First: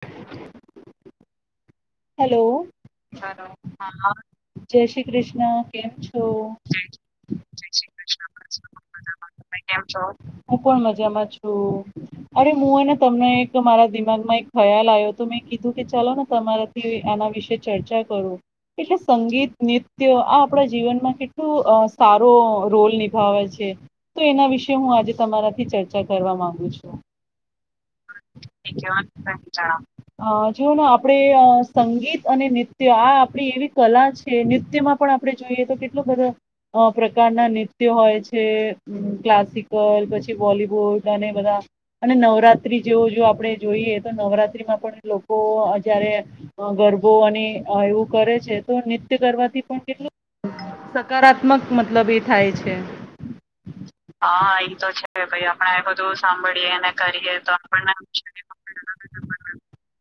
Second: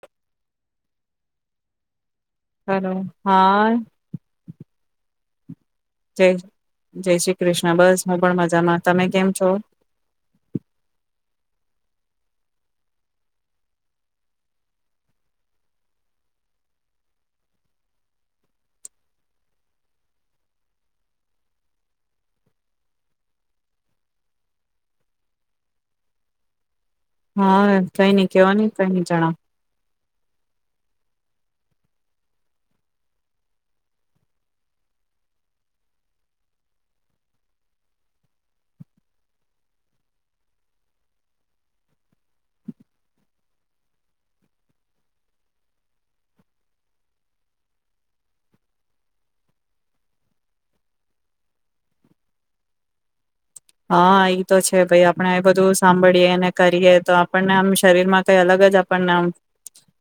[unintelligible] Hello hello હા જય શ્રી કૃષ્ણ કેમ છો જય જય શ્રી કૃષ્ણ બસ હું પણ મજામાં તમે કેમ છો? તો અરે હું હેને તમને એક મારા દિમાગમાં એક ખ્યાલ આયો તો મેં કીધું કે ચલો ને તમારે આના વિશે ચર્ચા કરું. એટલે સંગીત, નૃત્ય આ આપણા જીવનમાં કેટલું અ સારો રોલ નિભાવે છે. તો એના વિશે હું આજે તમારાથી ચર્ચા કરવા માંગુ છું. હા કઈ ની કેવો ને કઈ નઈ જણાવ. અ જોઓ ને આપણે અ સંગીત અને નૃત્ય આ આપણી એવી કલા છે નૃત્યમાં પણ આપણે જોઈએ તો કેટલો બધો અ પ્રકારના નૃત્ય હોય છે. ક્લાસિકલ પછી, બોલીવુડ અને બધા અને નવરાત્રી જેવો જો આપણે જોઈએ તો નવરાત્રીમાં પણ લોકો જ્યારે અ ગરબો અને એવું કરે છે તો નત્ય કરવાથી પણ કેટલું સકારાત્મક મતલબ એ થાય છે. હહ ઈ તો છે ભાઈ આપણે એ બધું સાંભળીએને કરીએ તો આપણને આમ શરીરમાં કાઈ અલગ જ આપણને આમ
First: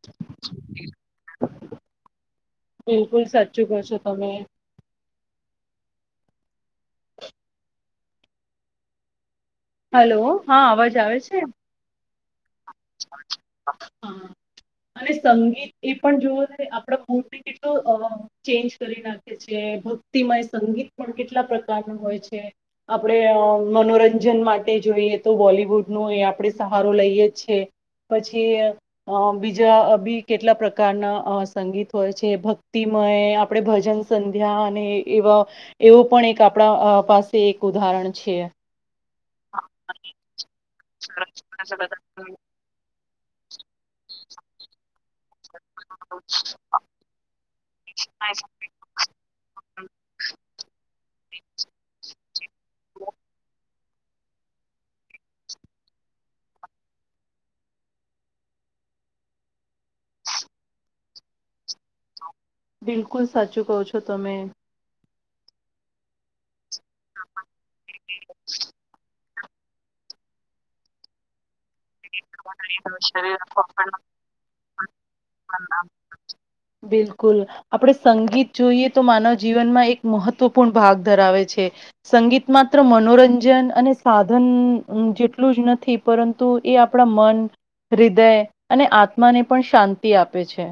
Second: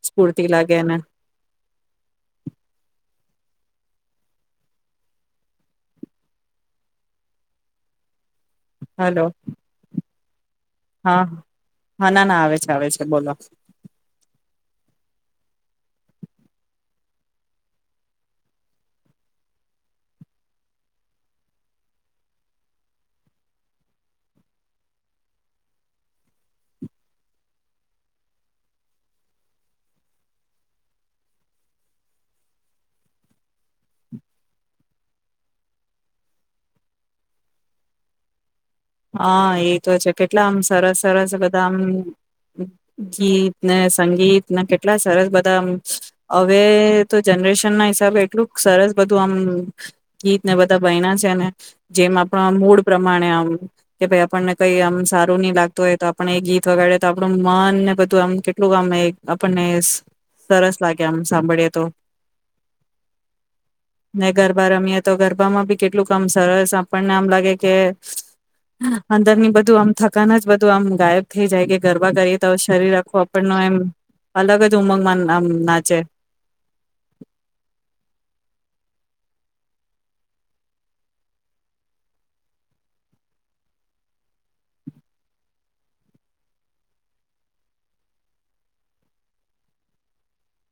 સ્ફૂર્તિ લાગે ને બિલકુલ સાચું કો છો તમે. હલો હલો હા અવાજ આવે છે? હહ ના ના આવે છે. આવે છે બોલો હા અને સંગીત એ પણ જોવોને આપણા મૂડને કેટલો અ ચેન્જ કરી નાખે છે. ભક્તિમય સંગીત પણ કેટલા પ્રકારનું હોય છે. આપણેે મનોરંજન માટે જોઈએ તો બોલીવૂડનો એ આપણે સહારો લઈએ છીએ એ પછી અ બીજા બી કેટલા પ્રકારના અ સંગીત હોય છે. ભક્તિમય આપણે ભજન સંધ્યા અને એવા એવો પણ એક આપણા પાસે એક ઉદાહરણ છે. હા એ તો છે કેટલા આમ સરસ સરસ બધા આમ ગીત ને સંગીત ના કે ટલા સરસ બધા એમ હવે તો જનરેશન ના હિસાબે એટલું સરસ બધું આમ ગીત ને બધા બઈના છે ને. જેમ આપણા મૂડ પ્રમાણે આમ કે ભાઈ આપણને કઈ આમ સારું નઈ લાગતું હોય તો આપને એ ગીત વગાડે તો આપણું મન ને બધું આમ કેટલું આમ આપણને સરસ લાગે આમ સાંભળીએ તો બિલકુલ સાચું કહો છો ને તમે. ગરબા રમીએ તો ગરબામાં ભી કેટલું કામ સરસ આપણને આમ લાગે કે અંદર ની બધું આમ થકન જ બધું આમ ગાયબ થઇ જાય કે ગરબા કરીએ તો શરીર આખું આપણનો એમ અલગ જ ઉમંગમાં આમ નાચે બિલકુલ આપડે સંગીત જોઈએ તો માનવ જીવનમાં એક મહત્વપૂર્ણ ભાગ ધરાવે છે. સંગીત માત્ર મનોરંજન અને સાધન જેટલું જ નથી પરંતુ એ આપણા મન હૃદય અને આત્માને પણ શાંતિ આપે છે.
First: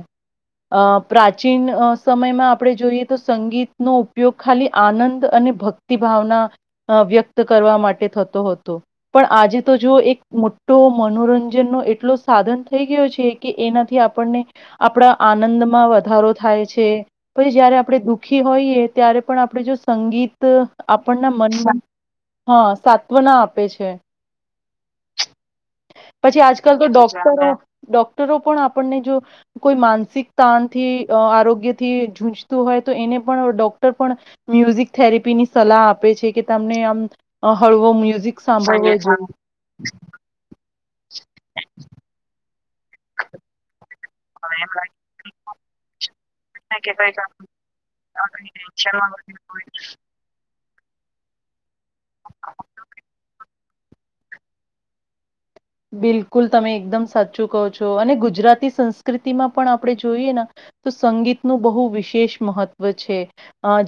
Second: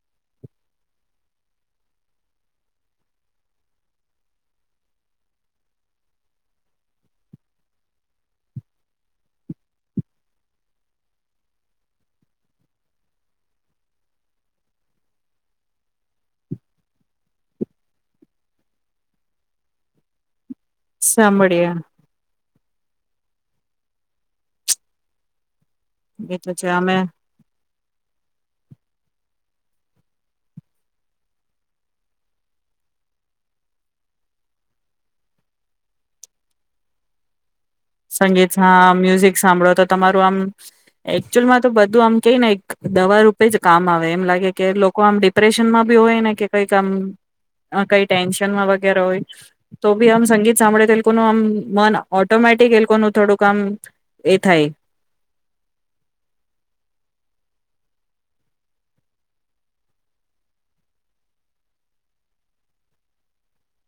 અ પ્રાચીન સમયમાં આપણે જોઈએ તો સંગીતનો ઉપયોગ ખાલી આનંદ અને ભક્તિ ભાવના વ્યક્ત કરવા માટે થતો હતો પણ આજે તો જો એક તો મનોરંજનનો એટલો સાધન થઈ ગયો છે કે એનાથી આપણને આપણા આનંદમાં વધારો થાય છે પછી જય્યારે આપણે દુઃખી હોઈએ ત્યારે પણ આપણે જો સંગીત ત આપણના સાંભળીએ મનમાં હા સાત્વના આપે છે. એ પછી છે આજકાલ તો અમે ડોક્ટર ડોક્ટરો પણ આપણને જો કોઈ માનસિક તાણથી આરોગ્યથી જૂજતું હોય તો એને પણ ડોક્ટર પણ મ્યુઝિક થેરેપી ની સલાહ આપે છે કે તમને આમ અ, હળવો મ્યુઝિક સંગીત સાંભળવો હા જોઈએ મ્યુઝિક સાંભળો તો તમારું આમ એકચુઅલમાં તો બધું આમ કઈ ને એક દવા રૂપે જ કામ આવે. એમ લાગે કે લોકો આમ ડિપ્રેશનમાં ભી હોય ને કઈ આમ કઈ ટેન્શનમાં વગેરા હોય તો ભી આમ સંગીત સાંભળે કોનો આમ મન ઓટોમેટ લોકો નું થોડું કામ એ થાય બિલકુલ તમે એકદમ સાચું કહો છો અને ગુજરાતી સંસ્કૃતિમાં પણ આપણે જોઈએ તો સંગીતનું બહુ વિશેષ મહત્વ છે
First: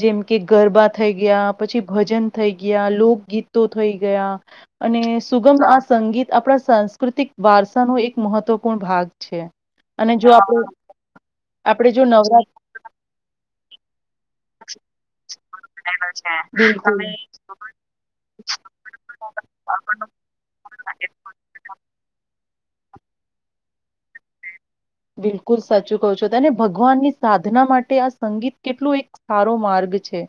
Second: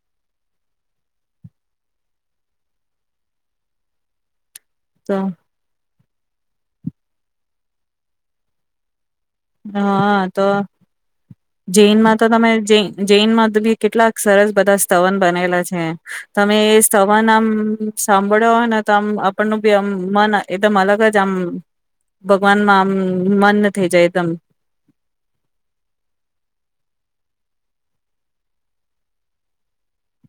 જેમ કે ગરબા થઈ ગયા પછી ભજન થઈ ગયા લોકગીતો થઈ ગયા અને તો સુગમ આ સંગીત આપણા સાંસ્કૃતિક વારસા નો એક મહત્વપૂર્ણ ભાગ છે અને હા જો તો આપણે આપણે જો જૈનમાં તો તમે નવરાત્ર જૈનમાં બી કેટલાક સરસ બધા સ્થવન બનેલા છે તમે એ બિલકુલ સ્થવન આમ સાંભળ્યો હોય ને તો આમ આપણનું બી આમ મન એકદમ અલગ જ આમ ભગવાન માં આમ મન થઈ જાય. તમ. બિલકુલ સાચું કહું છો તને ભગવાનની સાધના માટે આ સંગીત કેટલું એક સારો માર્ગ છે.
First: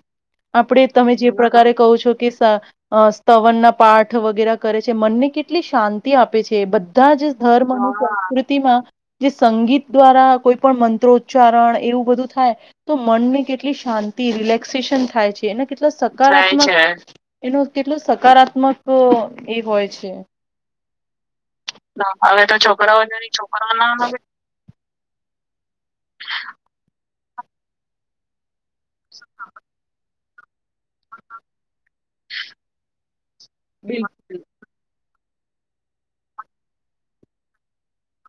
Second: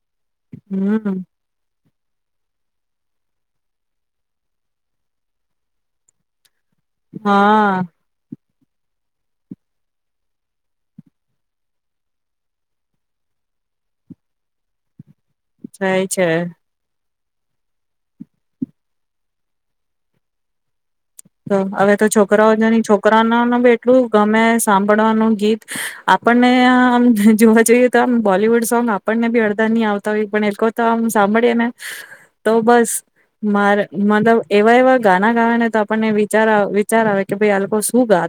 આપડે તમે હમ જે પ્રકારે કહો છો કે સ અ સ્થવન ના પાઠ વગેરા કરે છે મનને કેટલી શાંતિ આપે છે. બધા જ ધર્મ હા સંસ્કૃતિ માં જે સંગીત દ્વારા કોઈ પણ મંત્રોચ્ચારણ એવું બધું થાય તો મનને કેટલી શાંતિ રિલેક્સેશન થાય છે. એને કેટલો જાય છે સકાર એનું કેટલું સકારાત્મક એ હોય છે. તો હવે તો છોકરાઓની છોકરા ના ન ભી એટલું ગમે સાંભળવાનું ગીત આપણને જોવા જઈએ તો આમ બોલીવુડ સોંગ આપણને બી અડધા ની આવ હોય પણ તો આમ સાંભળએ ને તો બસ મારે બિલકુલ મતલબ એવા એવા ગાના ગાવા ને તો આપને વિચાર વિચાર આવે કે ભાઈ આ લોકો શું ગા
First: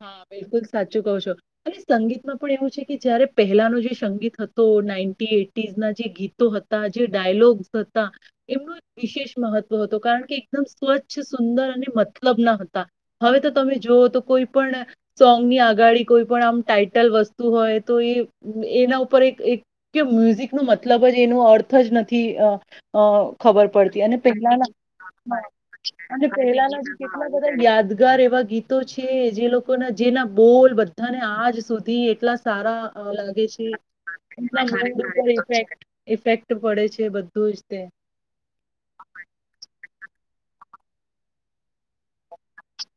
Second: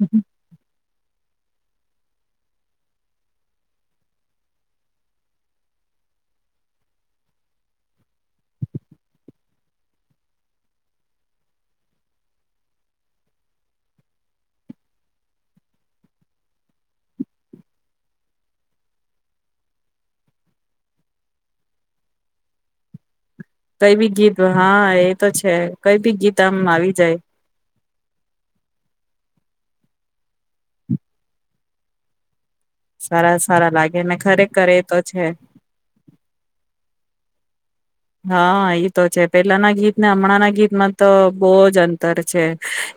હા બિલકુલ સાચું કહ છો. અને સંગીતમાં પણ એવું છે કે જયારે પહેલાનો જે સંગીત હતો નાઈ એટીસ ના જે ગીતો હતા જે ડાયલોગ્સ હતા. એમનું વિશેષ મહત્વ હતો કારણ કે એકદમ સ્વચ્છ સુંદર અને મતલબ ના હતા હવે તો તમે જોઓ તો કોઈ પણ સોંગની આગાડી કોઈ પણ આમ ટાાઈટલ વસ્તુ હોય તો એ એના ઉપર એક મ્યુઝિક ન મતલબ જ એનો અર્થ જ નથી. ખબર કઈ પડતી બી અને ગીત હા એ તો પેલાના છે કઈ બી ગીત આમ પહેલાના આવી જાય કેટલા બધા યાદ એ વાવા ગીતો છે જે લોકો ના જેના બોલ બધાને આજ સુધી એટલા સારા સારા લાગે સારા છેક લાગે ને ખરેખર એ તો છે ઇફેક્ટ પડે છે. તોર હા એઈ તો છે પેલા ના ગીત ને હમણાં ના ગીતમાં તો બહુ જ અંતર છે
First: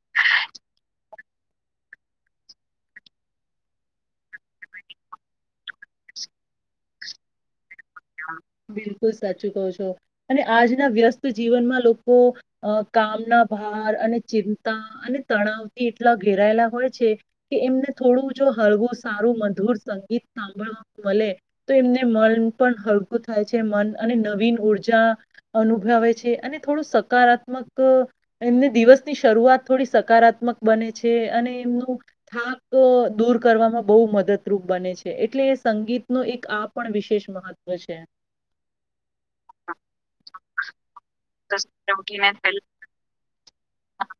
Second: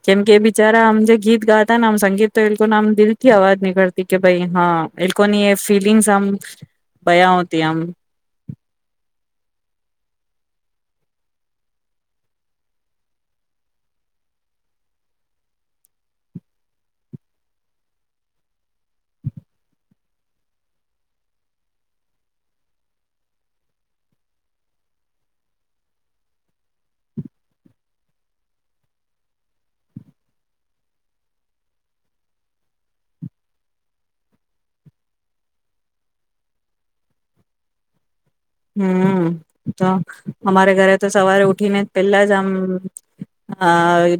કેમ કે એ બિચારા આમ જે ગીત ગાતા ને આમ સંગીત તો એ લોકોને આમ દિલ થી અવાજ નીકળતી કે ભાઈ હા એ લોકોની એ ફિલિંગ્સ આમ ભયા હોતી આમ બિલકુલ સાચું કહ છો અને આજના વ્યસ્ત જીવનમાં લોકો કામના ભાર અને ચિંતા અને તણાવથી એટલા ઘેરાયેલા હોય છે કે એમને થોડું જો હળવું સારું મધુર સંગીત સાંભળવા મળે તો એમને મન હકું થાય છે મન અને નવીન ઉર્જા અનુભવે છે અને થોડું સકારાત્મક એમને દિવસની શરૂઆત થોડી સકારાત્મક બને છે અને એમનું થાક દૂર કરવામાં બહુ મદદરૂપ બને છે એટલે સંગીત ન એક આ પણ વિશેષ મહત્વ પછ છે. હમ તો અમારે ઘરે તો સવારે ઉઠીને પેલા જ આમ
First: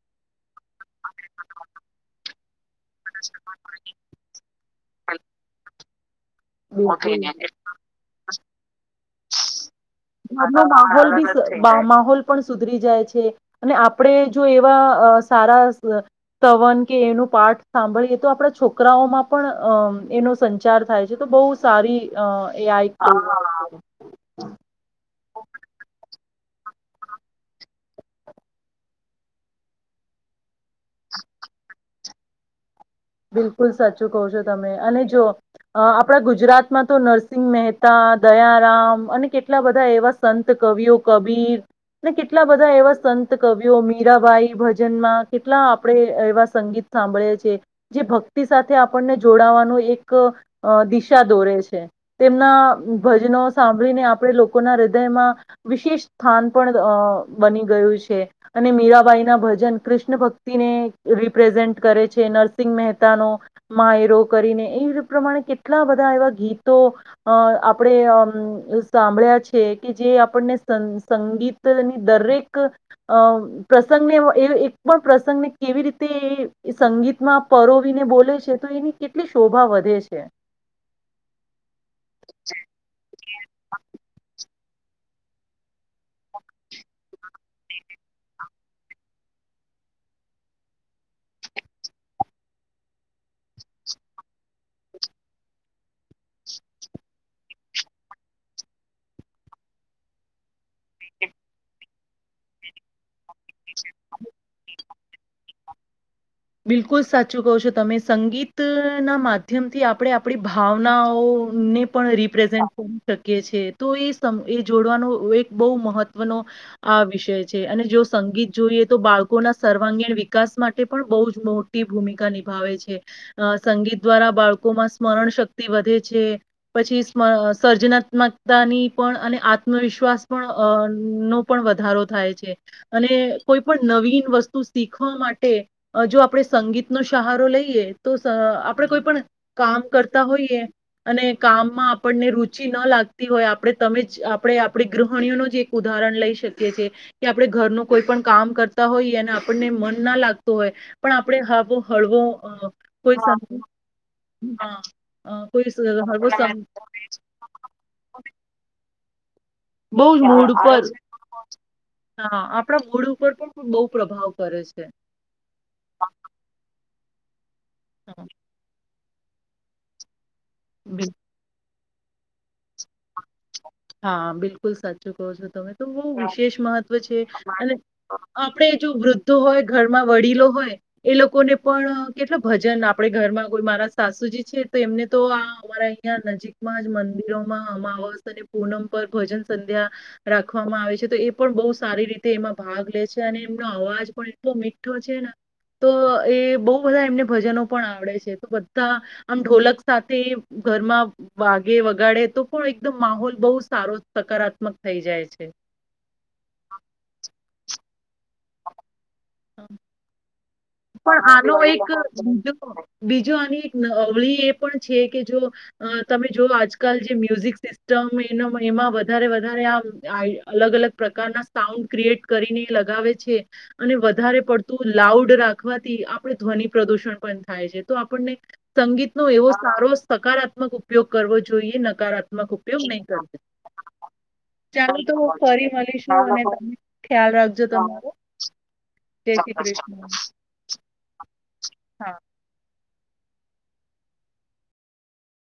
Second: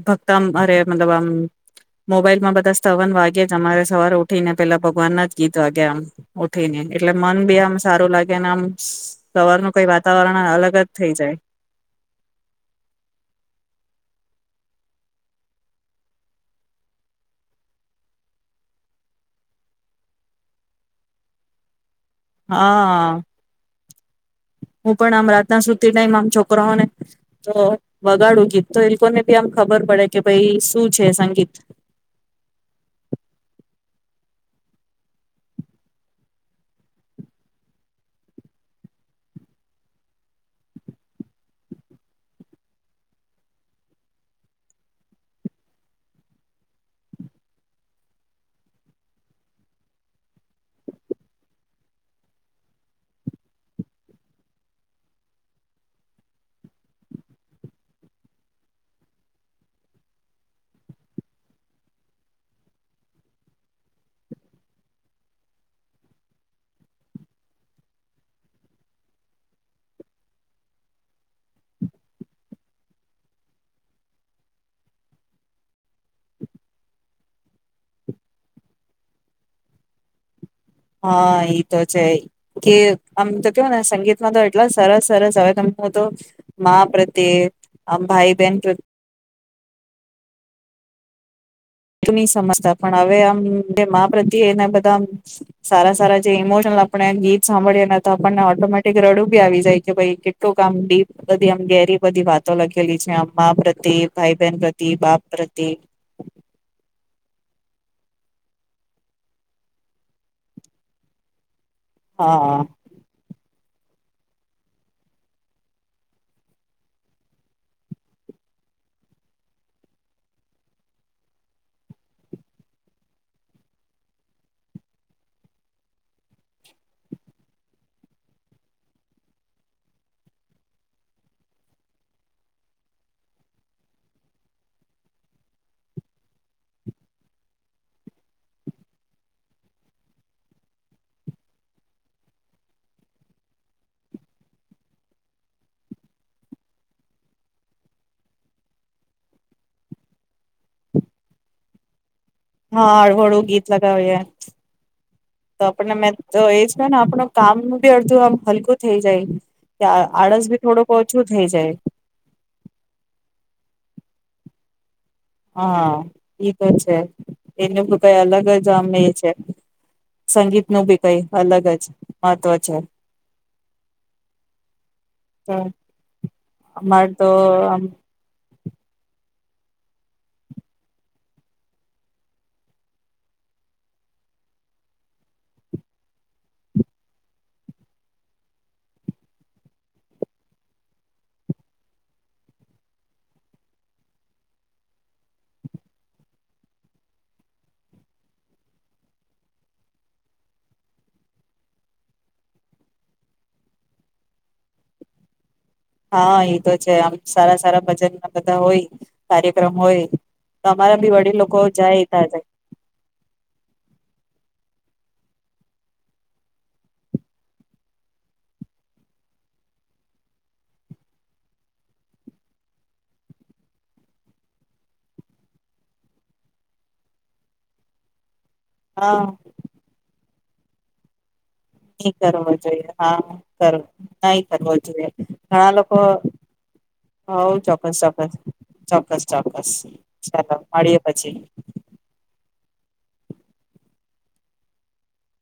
ભક્ત અરે મતલબ મોબાઈલમાં બા સવન વાગ્યા જ અમારે સવારે ઉઠી ને પેલા ભગવાન ના જ ગીત વાગ્યા આમ ઉઠીને એટલે બિલકુલ મન બી આમ સારું લાગેને આમ. સવારનું કઈ વાતાવરણ ઘરનો અલગ જ માહોલ થઈ બી જાય સ માહોલ પણ સુધરી જાય છે અને આપડે જો એવા અ સારા સવન કે એનું પાઠ સાંભળીએ તો આપણા છોકરાઓમાં પણ અ એનો સંચાર થાય છે તો બહુ સારી હ એ આ એક હા [unintelligible] હું પણ આમ રાતના સુતી ટાઈ મ આમ છોકરાઓને તો વગાડવું ગીત તો એ લોકોને ભી આમ ખબર પડે કે ભાઈ શું છે સંગીત. બિલકુલ સાચું કહ છો તમે, અને જો આપણા ગુજરાતમાં તો નરસિંહ મહેતા, દયારામ અને કેટલા બધા એવા સંત કવિઓ કબીર અને કેટલા બધા એવા સંત કવિઓ મીરાબાઈ ભજનમાં કેટલા આપણે એવા સંગીત સાંભળી છીએ. જે ભક્તિ સાથે આપણને જોડાવાનું એક અ દિશા દોરે છે, તેમના ભજનો સાંભળીને આપણે લોકોના હૃદયમાં વિશેષ સ્થાન પણ અ બની ગયું છે અને મીરાબાઈ ના ભજન કૃષ્ણ ભક્તિને રિપ્રેઝેન્ટ કરે છે નર સિંગ મેહતાનો માયરો કરીને એ પ્રમાણે કેટલા બધા એવા ગીતો અ આપણે અમ સાંભળ્યા છે કે જે આપણને સન સંગીતની દરેક અ પ્રસંગને એક પણ પ્રસંગને કેવી રીતે એ સંગીતમાં પરોવીને બોલે છે તો એની કેટલી શોભા વધે છે. હા એ તો છે, કે આમ તો કેવો ને સંગીત માં તો એ ટલા સરસ સરસ હવે તમ કો તો માં પ્રત્યે, ભાઈ બહેન પ્રત્યે જૂની સમસ્યા પણ હવે અમ જે માં પ્રત્યે એના બધા સારા સારા જે ઈમોશનલ આપણે ગીત સાંભળીને તો આપણને ઓટોમેટિક રડું બી આવી જાય કે ભાઈ કેટલુંક આમ ડીપ બધી આમ ગેરી બધી વાતો લખેલી છે આમ મા પ્રતિ, ભાઈ બહેન પ્ર તી, બાપ પ્રતિ બિલકુલ સાચું કહો છો તમે, સંગીતના માધ્યમથી આપણે આપણી ભાવનાઓને પણ હા. રિપ્રેઝન્ટ કરી શકીએ છે. તો એ સમ એ જોડવાનો એક બહુ મહત્વનો આ વિષય છે અને જો સંગીત જોઈએ તો બાળકોના સર્વાંગીણ વિકાસ માટે પણ બહુ મોટી ભૂમિકા નિભાવે છે, અ સંગીત દ્વારા બાળકોમાં સ્મરણ શક્તિ વધે છે પછી સમ સર્જનાત્મકતાની પણ અને આત્મવિશ્વાસ પણ અ નો પણ વધારો થાય છે અને કોઈ પણ નવીન વસ્તુ શીખવા માટે અ જો આપણે સંગીતનો સહારો લઈએ, તો આપણે કોઈ પણ કામ કરતા હોઈએ અને કામમાં આપણને રુચિ ના લાગતી હોય આપણે તમે જ આપણે આપણી ગૃહણીઓનું જ એક ઉદાહરણ લઈ શકીએ છીએ, કે આપણે ઘરનું કોઈ પણ કામ કરતા હોઈએ અને આપણને મન ના લાગતું હોય પણ આપડે હવો હળવો અ, હા કોઈ હળું હળું ગીત સંગીત લગાવીએ, હા અ, તો કોઈ સ- આપણને મે હળવો તો સંગ એજ ને આપણ કામ બી અડધું હલકું થઈ જાય. હમ બઉ જ મૂડ ઉપર, જાય હા આપણા મૂડ ઉપર પણ બઉ પ્રભાવ કરે છે. હા ઠીક જ છે. એનું બી કઈ હા અલગ જ આમ એ છે. સંગીત નું બી બિલ- કઈ અલગ જ મહત્વ છે. હા બિલકુલ સાચું કો છો તમે તો બઉ વિશેષ મહત્વ અમાર છે તો અને આમ [unintelligible] આપણે જો વૃદ્ધો હોય ઘરમાં વડીલો હોય એ લોકોને પણ કેટલા ભજન આપણે ઘરમાં કોઈ મારા સાસુજી છે તેમને તો આ અમારા અહીં નજીકમાં જ મંદિરોમાં અમાવસ અને પૂનમ પર ભજન સંધ્યા રાખવામાં આવે છે તો એ પણ બહુ સારી રીતે એમાં ભાગ લે છે અને એમનો અવાજ પણ એટલો મીઠો છે ને, તો એ બહુ બધા એમને ભજનો પણ આવડે છે, તો બધા આમ ઢોલક સાથે ઘરમાં વાગે વગાડે તો પણ એકદમ માહોલ બહુ સારો સકારાત્મક થઈ જાય છે. હા ઈ તો છે આમ સારા સારા ભજન આ બધા હોય હ કાર્યક્રમ હોય તો અમારા બી પણ વડીલ આનો લોકો એક જાય તા જાય બીજ બીજું આની એકવળી પણ છે કે જો તમે જો આજકાલ જે મ્યુઝિક સિસ્ટમ એમાં વધ વધારે આ અલગ અલગ પ્રકારના સાઉન્ડ ક્રિએટ કરીને લગાવે છે અને વધારે પડતું લાઉડ રાખ રાખવાથી આપણે ધ્વનિ પ્રદુષણ પણ થાય છે તો આપણને સંગીત હા નો એવો સારો સકારાત્મક ઉપયોગ કરવો જોઈએ નહી કરવો નકારાત્મક ઉપયોગ જોઈએ નહીં હા કરવો કર નહી કરવો ચાલો જોઈએ તો ફરી ઘણા લોકો મળીશું અને તમે ખ્યાલ હો રાખજો ચોક્કસ તમારો ચોક્કસ ચોક્કસ જય શ્રી ચોક્કસ કૃષ્ણ ચાલો મળીએ પછી હા